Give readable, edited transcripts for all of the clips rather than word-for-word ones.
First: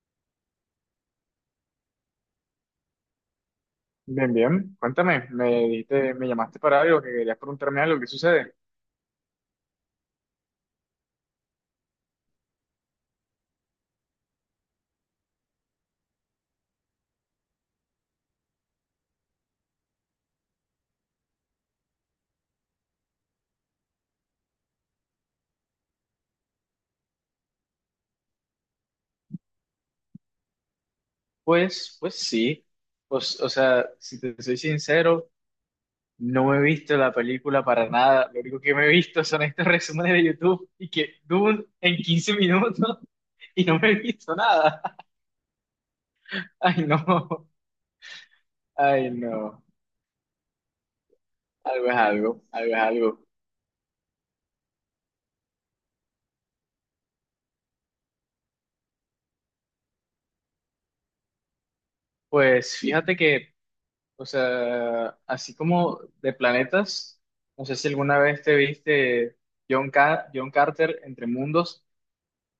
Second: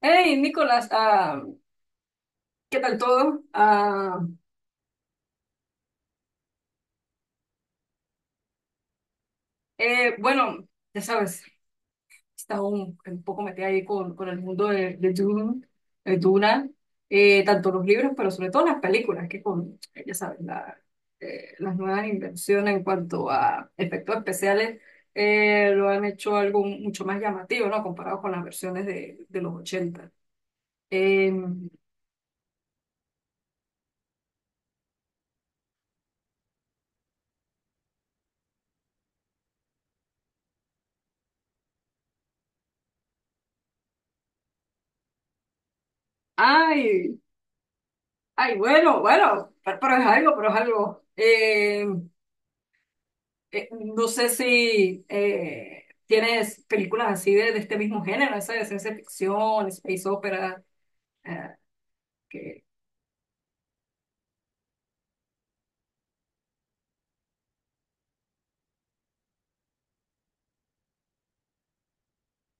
Hey, Nicolás, ¿qué tal todo? Bien, bien. Cuéntame, me dijiste, me llamaste para algo, que querías preguntarme algo, ¿qué sucede? Bueno, ya sabes, está un poco metida ahí con el mundo de Dune, Duna, tanto los libros, pero sobre todo las películas, que con, ya sabes, las nuevas invenciones en cuanto a efectos especiales lo han hecho algo mucho más llamativo, ¿no? Comparado con las versiones de los ochenta. Eh, Pues sí. Pues, o sea, si te soy sincero, no he visto la película para nada. Lo único que me he visto son estos resúmenes de YouTube y que Dune en 15 minutos y no me he visto nada. Ay, Ay, no. ay, bueno, Ay, bueno, no. pero es algo, pero es algo. Algo es algo, algo es algo. eh, no sé si tienes películas así de este mismo género, esa de ciencia ficción, space opera, eh, que Pues fíjate que o sea, así como de planetas, no sé si alguna vez te viste John, John Carter entre mundos.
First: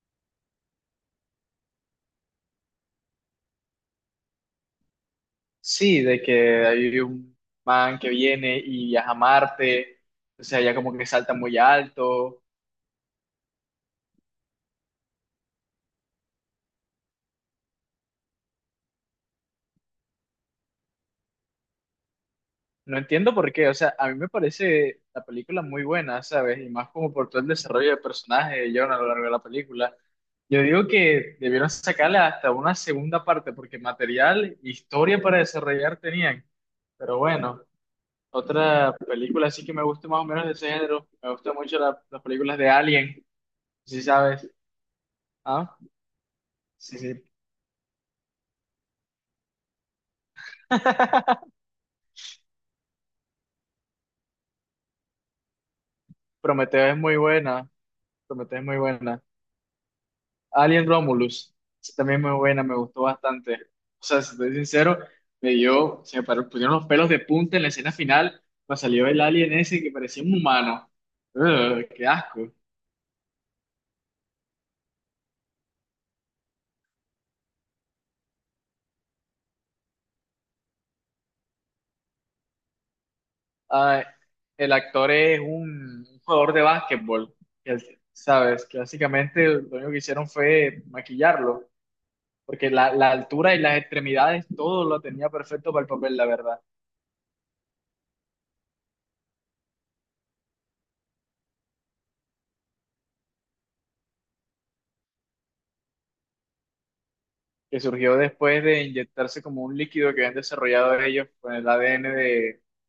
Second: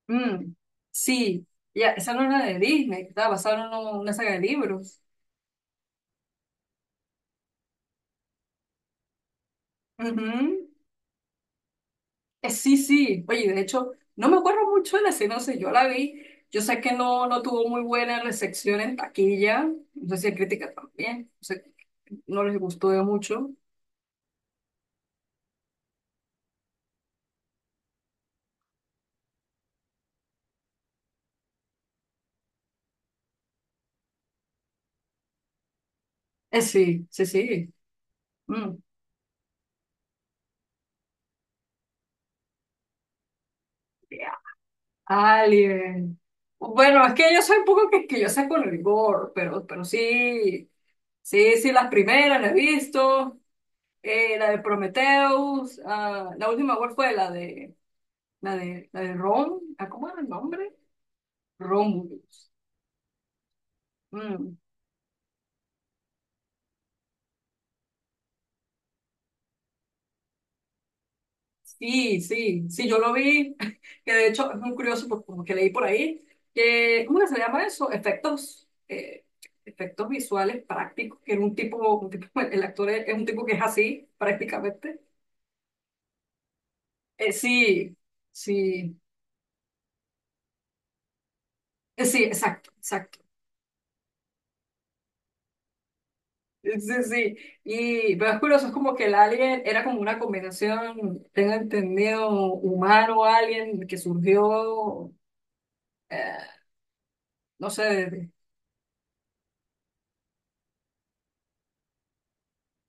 mm, sí, ya, esa no es la de Disney, que estaba basada en una saga de libros. Sí, de que hay un man que viene y viaja a Marte, Ujú. o sea, ya como que salta muy alto. Sí, sí, oye, de hecho, no me acuerdo mucho de la sinopsis, yo la vi, yo sé que no tuvo muy buena recepción en taquilla, no sé si en crítica también, no sé, no les gustó No de entiendo mucho. por qué, o sea, a mí me parece la película muy buena, ¿sabes? Y más como por todo el desarrollo de personaje de John a lo largo de la película. Yo digo que debieron sacarla hasta una segunda parte, porque material, historia para desarrollar tenían. Sí, Pero sí, bueno. sí. Mm. Otra película así que me gusta más o menos de ese género. Me gustan mucho las películas de Alien, si sabes. ¿Ah? Alien. Sí, Bueno, es sí. que yo soy un poco quisquillosa con el gore, pero sí, sí, sí, las primeras las he visto. La de Prometheus, la última Prometeo cuál es fue muy buena. Prometeo es muy la de buena. Rom, ¿cómo era el nombre? Alien Romulus, sí, también muy Romulus. buena, me gustó bastante. O sea, si estoy Mm. sincero, me dio, se me paró- pusieron los pelos de punta en la escena final, cuando salió el alien ese que parecía un humano. Ugh, qué Sí, asco. sí, sí, yo lo vi, que de hecho es muy curioso porque leí por ahí, que, ¿cómo que se llama eso? Efectos, efectos visuales prácticos, que era un tipo, el actor es un tipo que es Ah, así el prácticamente. actor es un jugador de básquetbol, que Sí, ¿sabes? Que sí, básicamente lo único que hicieron fue maquillarlo, sí, porque exacto, la exacto. altura y las extremidades, todo lo tenía perfecto para el papel, la verdad, Sí, sí, y pero es curioso, es como que el alien era como una combinación, tengo entendido, humano-alien que surgió, eh, no que sé, de, surgió de- después de inyectarse como un líquido que habían desarrollado ellos con el ADN de,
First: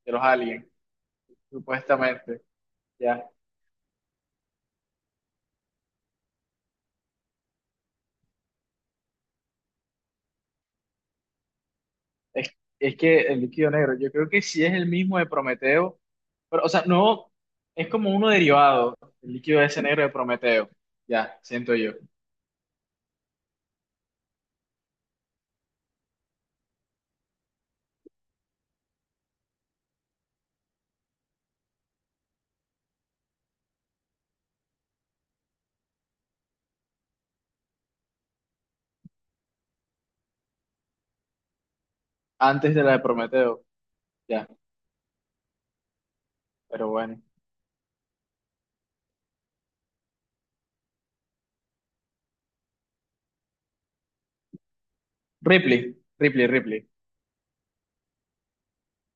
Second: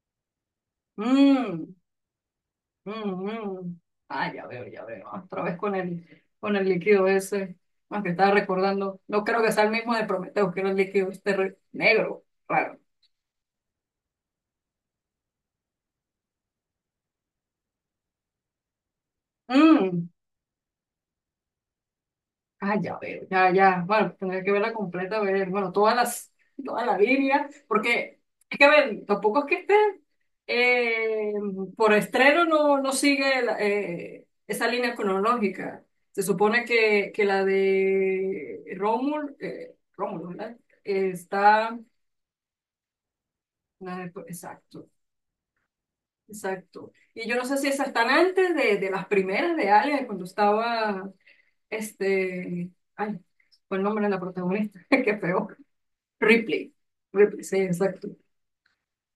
de los aliens, Mm. supuestamente, Mm, ¿ya? mm. Ah, ya veo, ya veo. Otra vez con el líquido ese. Más que estaba recordando. No creo que sea el mismo de Prometeo, que era el líquido este negro. Es, Claro. es que el líquido negro, yo creo que sí es el mismo de Prometeo, pero, o sea, no, es como uno derivado, el líquido ese negro Mm. de Prometeo, ya, siento yo, Ah, ya veo, ya, ya. Bueno, tendría que verla completa, ver, bueno, toda la Biblia, porque es que, a ver, tampoco es que esté. Eh, por estreno no sigue esa línea cronológica. Se supone que la de Rómulo, ¿verdad? Está. antes de la de Prometeo, ya, Exacto, pero exacto. bueno. Y yo no sé si esas están antes de las primeras de Alien, cuando estaba, ay, fue el nombre de la protagonista, qué feo. Ripley, Ripley, Ripley, Ripley. Ripley, sí, exacto.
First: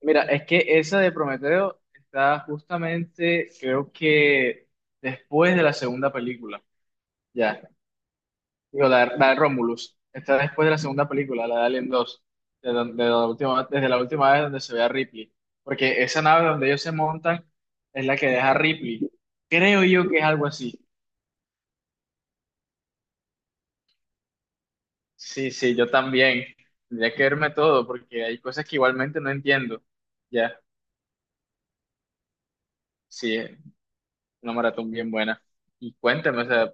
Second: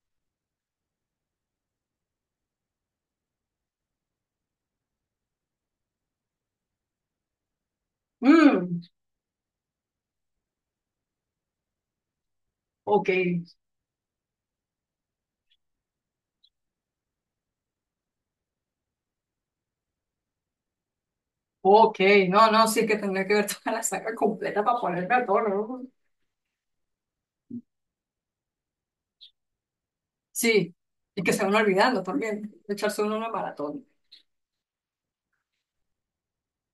Mira, es que esa de Prometeo está justamente, creo que después de la segunda película, ya. Mm, Digo, la de Romulus. Está después de la segunda película, la de Alien 2. De ok, de la última, desde la última vez donde se ve a Ripley. Porque esa nave donde ellos se montan es la que deja a Ripley. Creo yo que es algo así. Ok, no, no, sí que tendría que ver toda la saga completa para ponerme a tono, Sí, sí, ¿no? yo también. Tendría que verme todo porque hay cosas que igualmente no entiendo. Ya, Sí, y que se van olvidando también, echarse uno una sí, es maratón. una maratón bien buena. Y cuéntame, o sea,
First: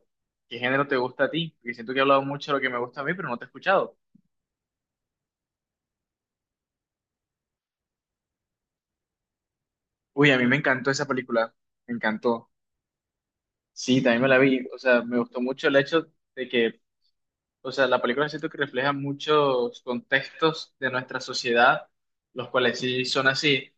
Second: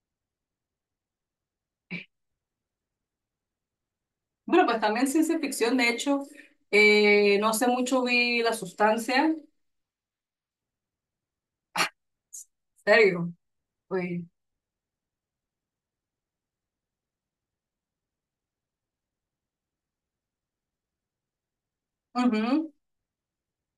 ¿qué género te gusta a ti? Porque siento que he hablado mucho de lo que me gusta a mí, pero no te he escuchado. Bueno, pues también ciencia ficción, de hecho, no hace mucho vi La Sustancia, Uy, a mí me encantó esa película. Me encantó. serio, Sí, también uy, me la vi. O sea, me gustó mucho el hecho de que, o sea, la película siento que refleja muchos contextos de nuestra sociedad, los ujú, cuales sí son así.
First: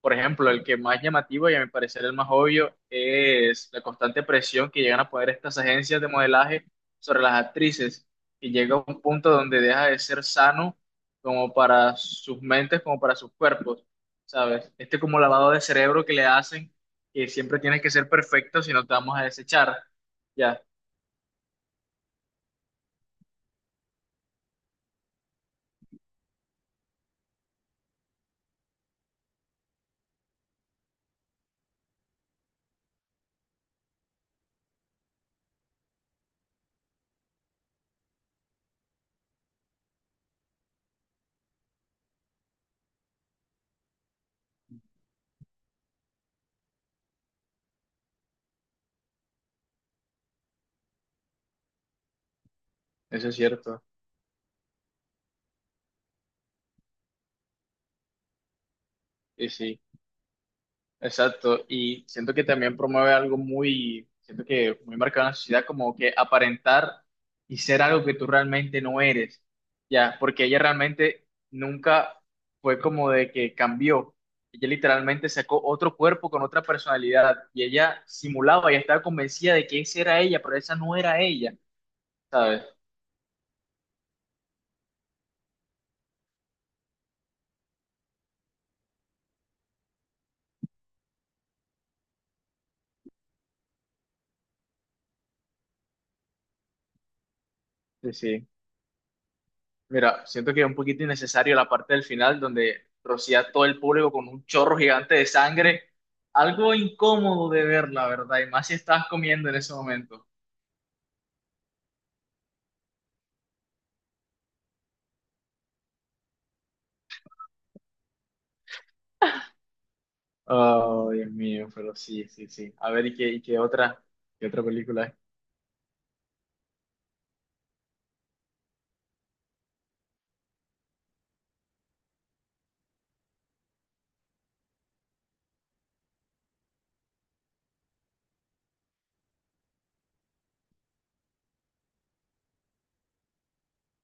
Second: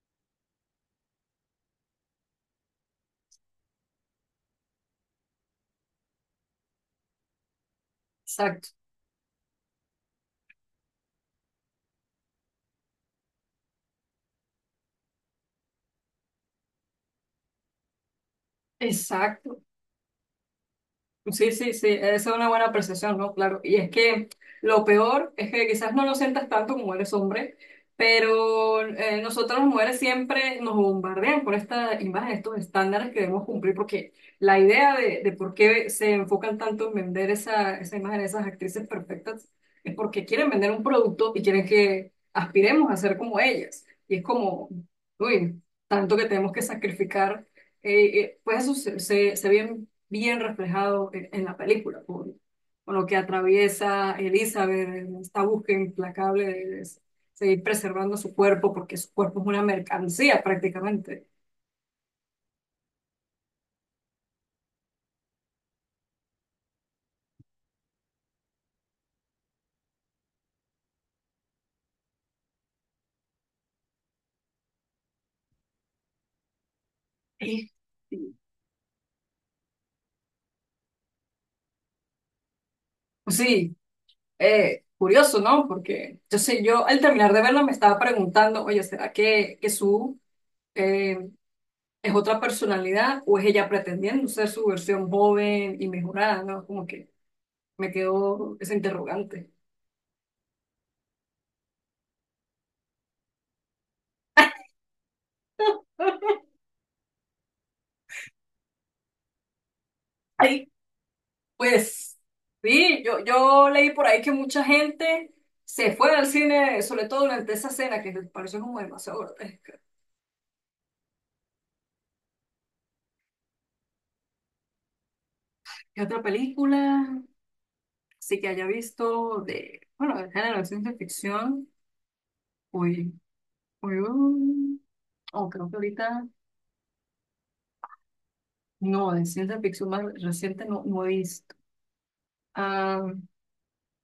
Por ejemplo, el que más llamativo y a mi parecer el más obvio es la constante presión que llegan a poner estas agencias de modelaje sobre las actrices, y exacto, llega a un punto donde deja de ser sano como para sus mentes, como para sus cuerpos, ¿sabes? Este como lavado de cerebro que le hacen, que siempre tienes que ser perfecto si no te vamos a exacto. desechar. Ya, Sí, sí, sí, esa es una buena percepción, ¿no? Claro. Y es que lo peor es que quizás no lo sientas tanto como eres hombre, pero nosotros las mujeres siempre nos bombardean por esta imagen, estos estándares que debemos cumplir, porque la idea de por qué se enfocan tanto en vender esa imagen de esas actrices perfectas es porque quieren vender un producto y quieren que aspiremos a ser como ellas. Y es como, uy, tanto que tenemos que sacrificar. Pues eso se ve bien bien reflejado en la película, con lo que eso es cierto. atraviesa Elizabeth, en esta búsqueda implacable de seguir preservando su cuerpo, porque su cuerpo es Y una sí. mercancía prácticamente. Exacto, y siento que también promueve algo muy, siento que muy marcado en la sociedad, como que aparentar y ser algo que tú realmente no eres, ya, porque ella realmente nunca fue como de que cambió, ella literalmente sacó otro cuerpo con otra personalidad y Sí. ella simulaba, y estaba convencida de que esa era ella, pero esa no era ella, ¿sabes? Sí, curioso, ¿no? Porque yo sé, yo al terminar de verla me estaba preguntando, oye, ¿será que Sue eh, es otra personalidad o es ella pretendiendo ser su versión joven y mejorada, ¿no? Como que me Sí, sí. quedó ese interrogante. Mira, siento que es un poquito innecesario la parte del final donde rocía a todo el público con un chorro gigante de sangre. Algo incómodo de ver, la verdad, y más si estabas comiendo en ese momento. Pues sí, yo leí por ahí que mucha gente se fue al cine, sobre todo durante esa escena, que me pareció como demasiado grotesca. Oh, Dios mío, pero sí, sí, sí. A ver, ¿qué otra película es? ¿Qué otra película? Sí que haya visto de, bueno, del género de ciencia ficción. Uy, uy, uy. Oh, creo que ahorita, no, de ciencia ficción más reciente no he visto. Ah,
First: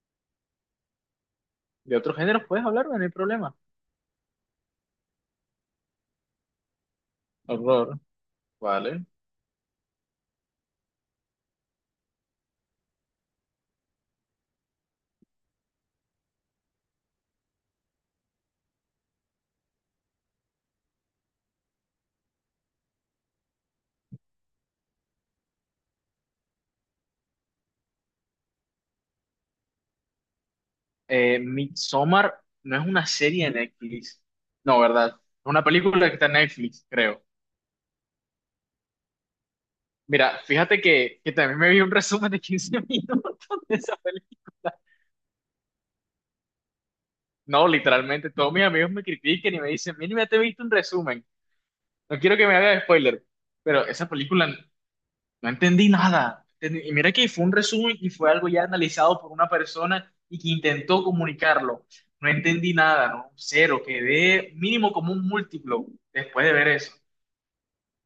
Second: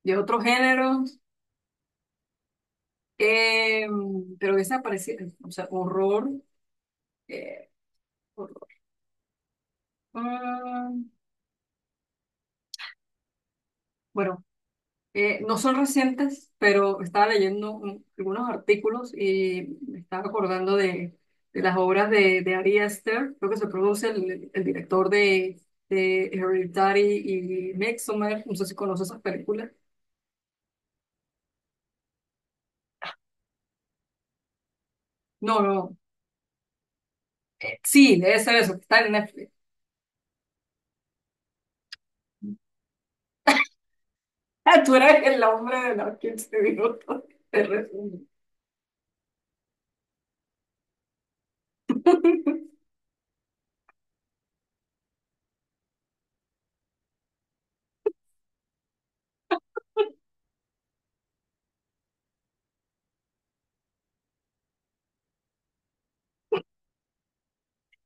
de otro género, ¿De otro género puedes hablarme? No hay problema. eh, pero esa parecía, o sea, horror. eh, Horror. Horror. Vale. Ah, bueno. No son recientes, pero estaba leyendo algunos artículos y me estaba acordando de las obras de Ari Aster, creo que se produce el director de Hereditary y Midsommar, no sé si conoces esas películas. Midsommar no es una serie de Netflix. No, ¿verdad? Es No, una no, película que está en Netflix, creo. Sí, debe ser eso, que está en Netflix. Mira, fíjate que también me vi un resumen de 15 minutos de esa película. Ah, tú eres el hombre de los 15 minutos, te No, resumo. literalmente, todos mis amigos me critiquen y me dicen, mira, ya te he visto un resumen, no quiero que me hagas spoiler, pero esa película no entendí nada. Y mira que fue un resumen y fue algo ya analizado por una persona y que intentó comunicarlo. No entendí nada, ¿no? Cero, quedé mínimo como un múltiplo después de ver eso.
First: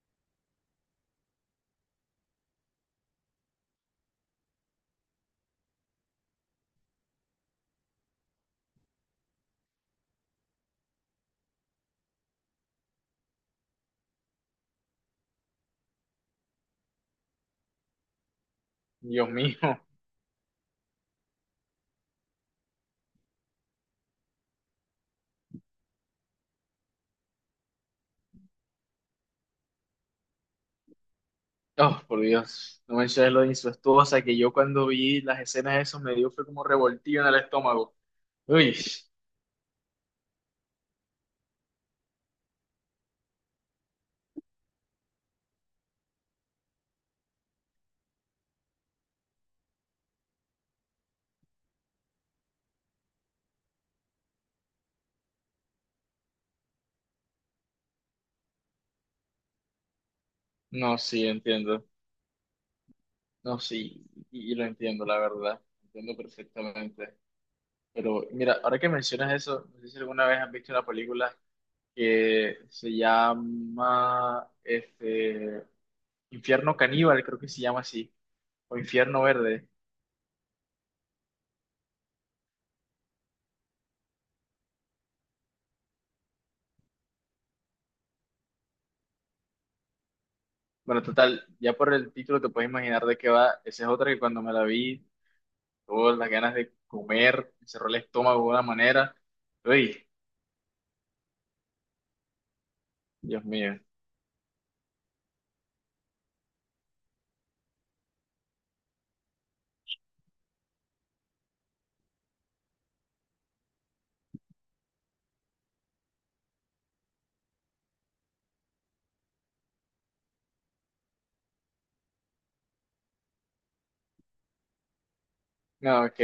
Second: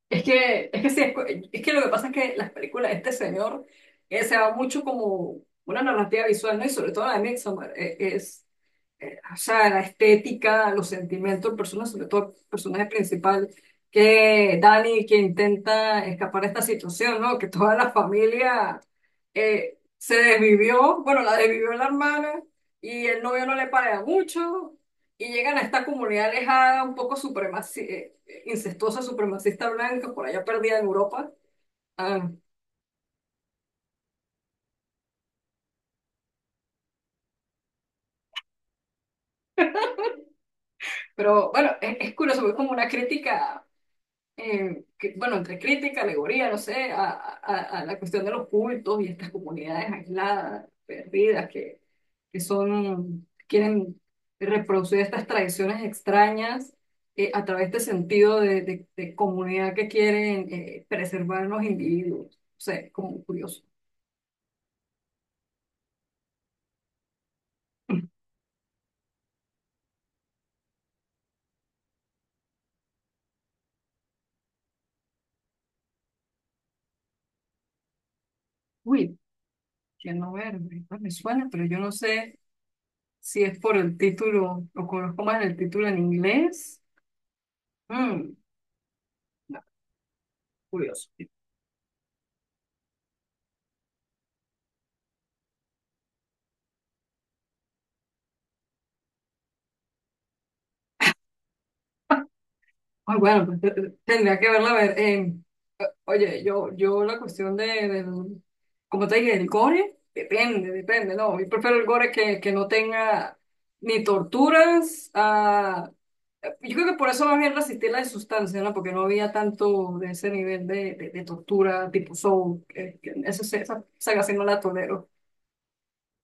Es que sí, es que lo que pasa es que las películas de este señor se va mucho como una narrativa visual, ¿no? Y sobre todo la de Midsommar, o sea, la estética, los sentimientos, personas, sobre todo el personaje principal, que Dani, que intenta escapar de esta situación, ¿no? Que toda la familia Dios mío. Se desvivió, bueno, la desvivió la hermana y el novio no le paga mucho, y llegan a esta comunidad alejada, un poco supremaci incestuosa, supremacista blanca, por allá perdida en Europa. Oh, por Ah, Dios, no menciones lo de incestuosa, que yo cuando vi las escenas de eso me dio fue como revoltillo en el estómago. Uy, pero bueno, es curioso, es como una crítica, bueno, entre crítica, alegoría, no sé, a la cuestión de los cultos y estas comunidades aisladas, perdidas, que son, quieren reproducir estas tradiciones extrañas. A través de este sentido de comunidad que quieren no, sí, preservar los entiendo. individuos. O sea, es como No, curioso. sí, y lo entiendo, la verdad. Entiendo perfectamente. Pero mira, ahora que mencionas eso, no sé si alguna vez has visto una película que se llama este, Infierno Caníbal, creo que se llama así, o Uy, Infierno Verde. no Verde, pues me suena, pero yo no sé si es por el título, o conozco más el título en inglés. Mm, no, Bueno, curioso. total, ya por el título te puedes imaginar de qué va. Esa es otra que cuando me la vi todas las ganas de comer, me cerró el estómago de una manera. Uy, Ay, Dios bueno, pues, mío. Tendría que verla a ver. Oye, yo la cuestión del, como te dije, el gore, depende, depende, no, yo prefiero el gore que no tenga ni torturas. Yo creo que por eso más bien resistí la de sustancia, ¿no? Porque no había tanto de ese nivel de tortura tipo Soul. Esa saga sí no la tolero. No, ok,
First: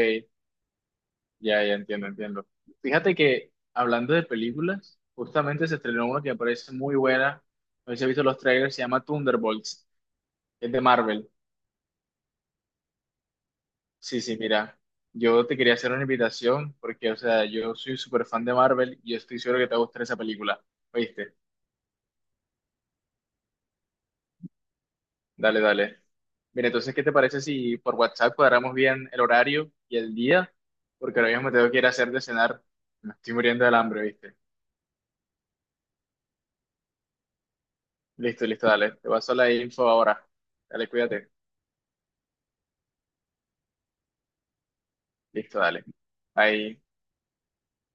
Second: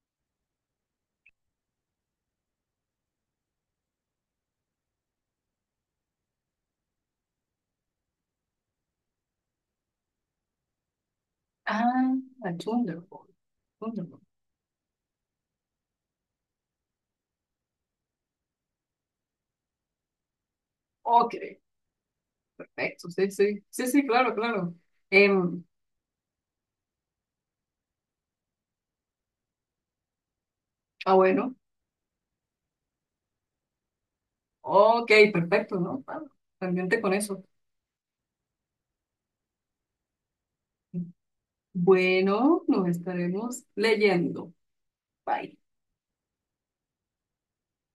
ya, ya entiendo, entiendo. Fíjate que hablando de películas, justamente se estrenó una que me parece muy buena. No sé si has visto los trailers, se llama Thunderbolts, es de Marvel. Ah, Thunderbolt. Sí, Thunderbolt. sí, mira, yo te quería hacer una invitación porque, o sea, yo soy súper fan de Marvel y yo estoy seguro que te va a gustar esa película. Ok, ¿Oíste? perfecto. Sí, sí. Sí, sí, claro, claro. Dale, Em, dale. Mira, entonces, ¿qué te parece si por WhatsApp cuadramos bien el horario y el día? Porque ahora mismo bueno. me tengo que ir a hacer de cenar. Me estoy muriendo del hambre, ¿viste? Ok, perfecto, ¿no? Pendiente con eso. Listo, listo, dale. Te paso la info ahora. Dale, cuídate. Bueno, nos estaremos leyendo. Bye. Listo, dale. Ahí.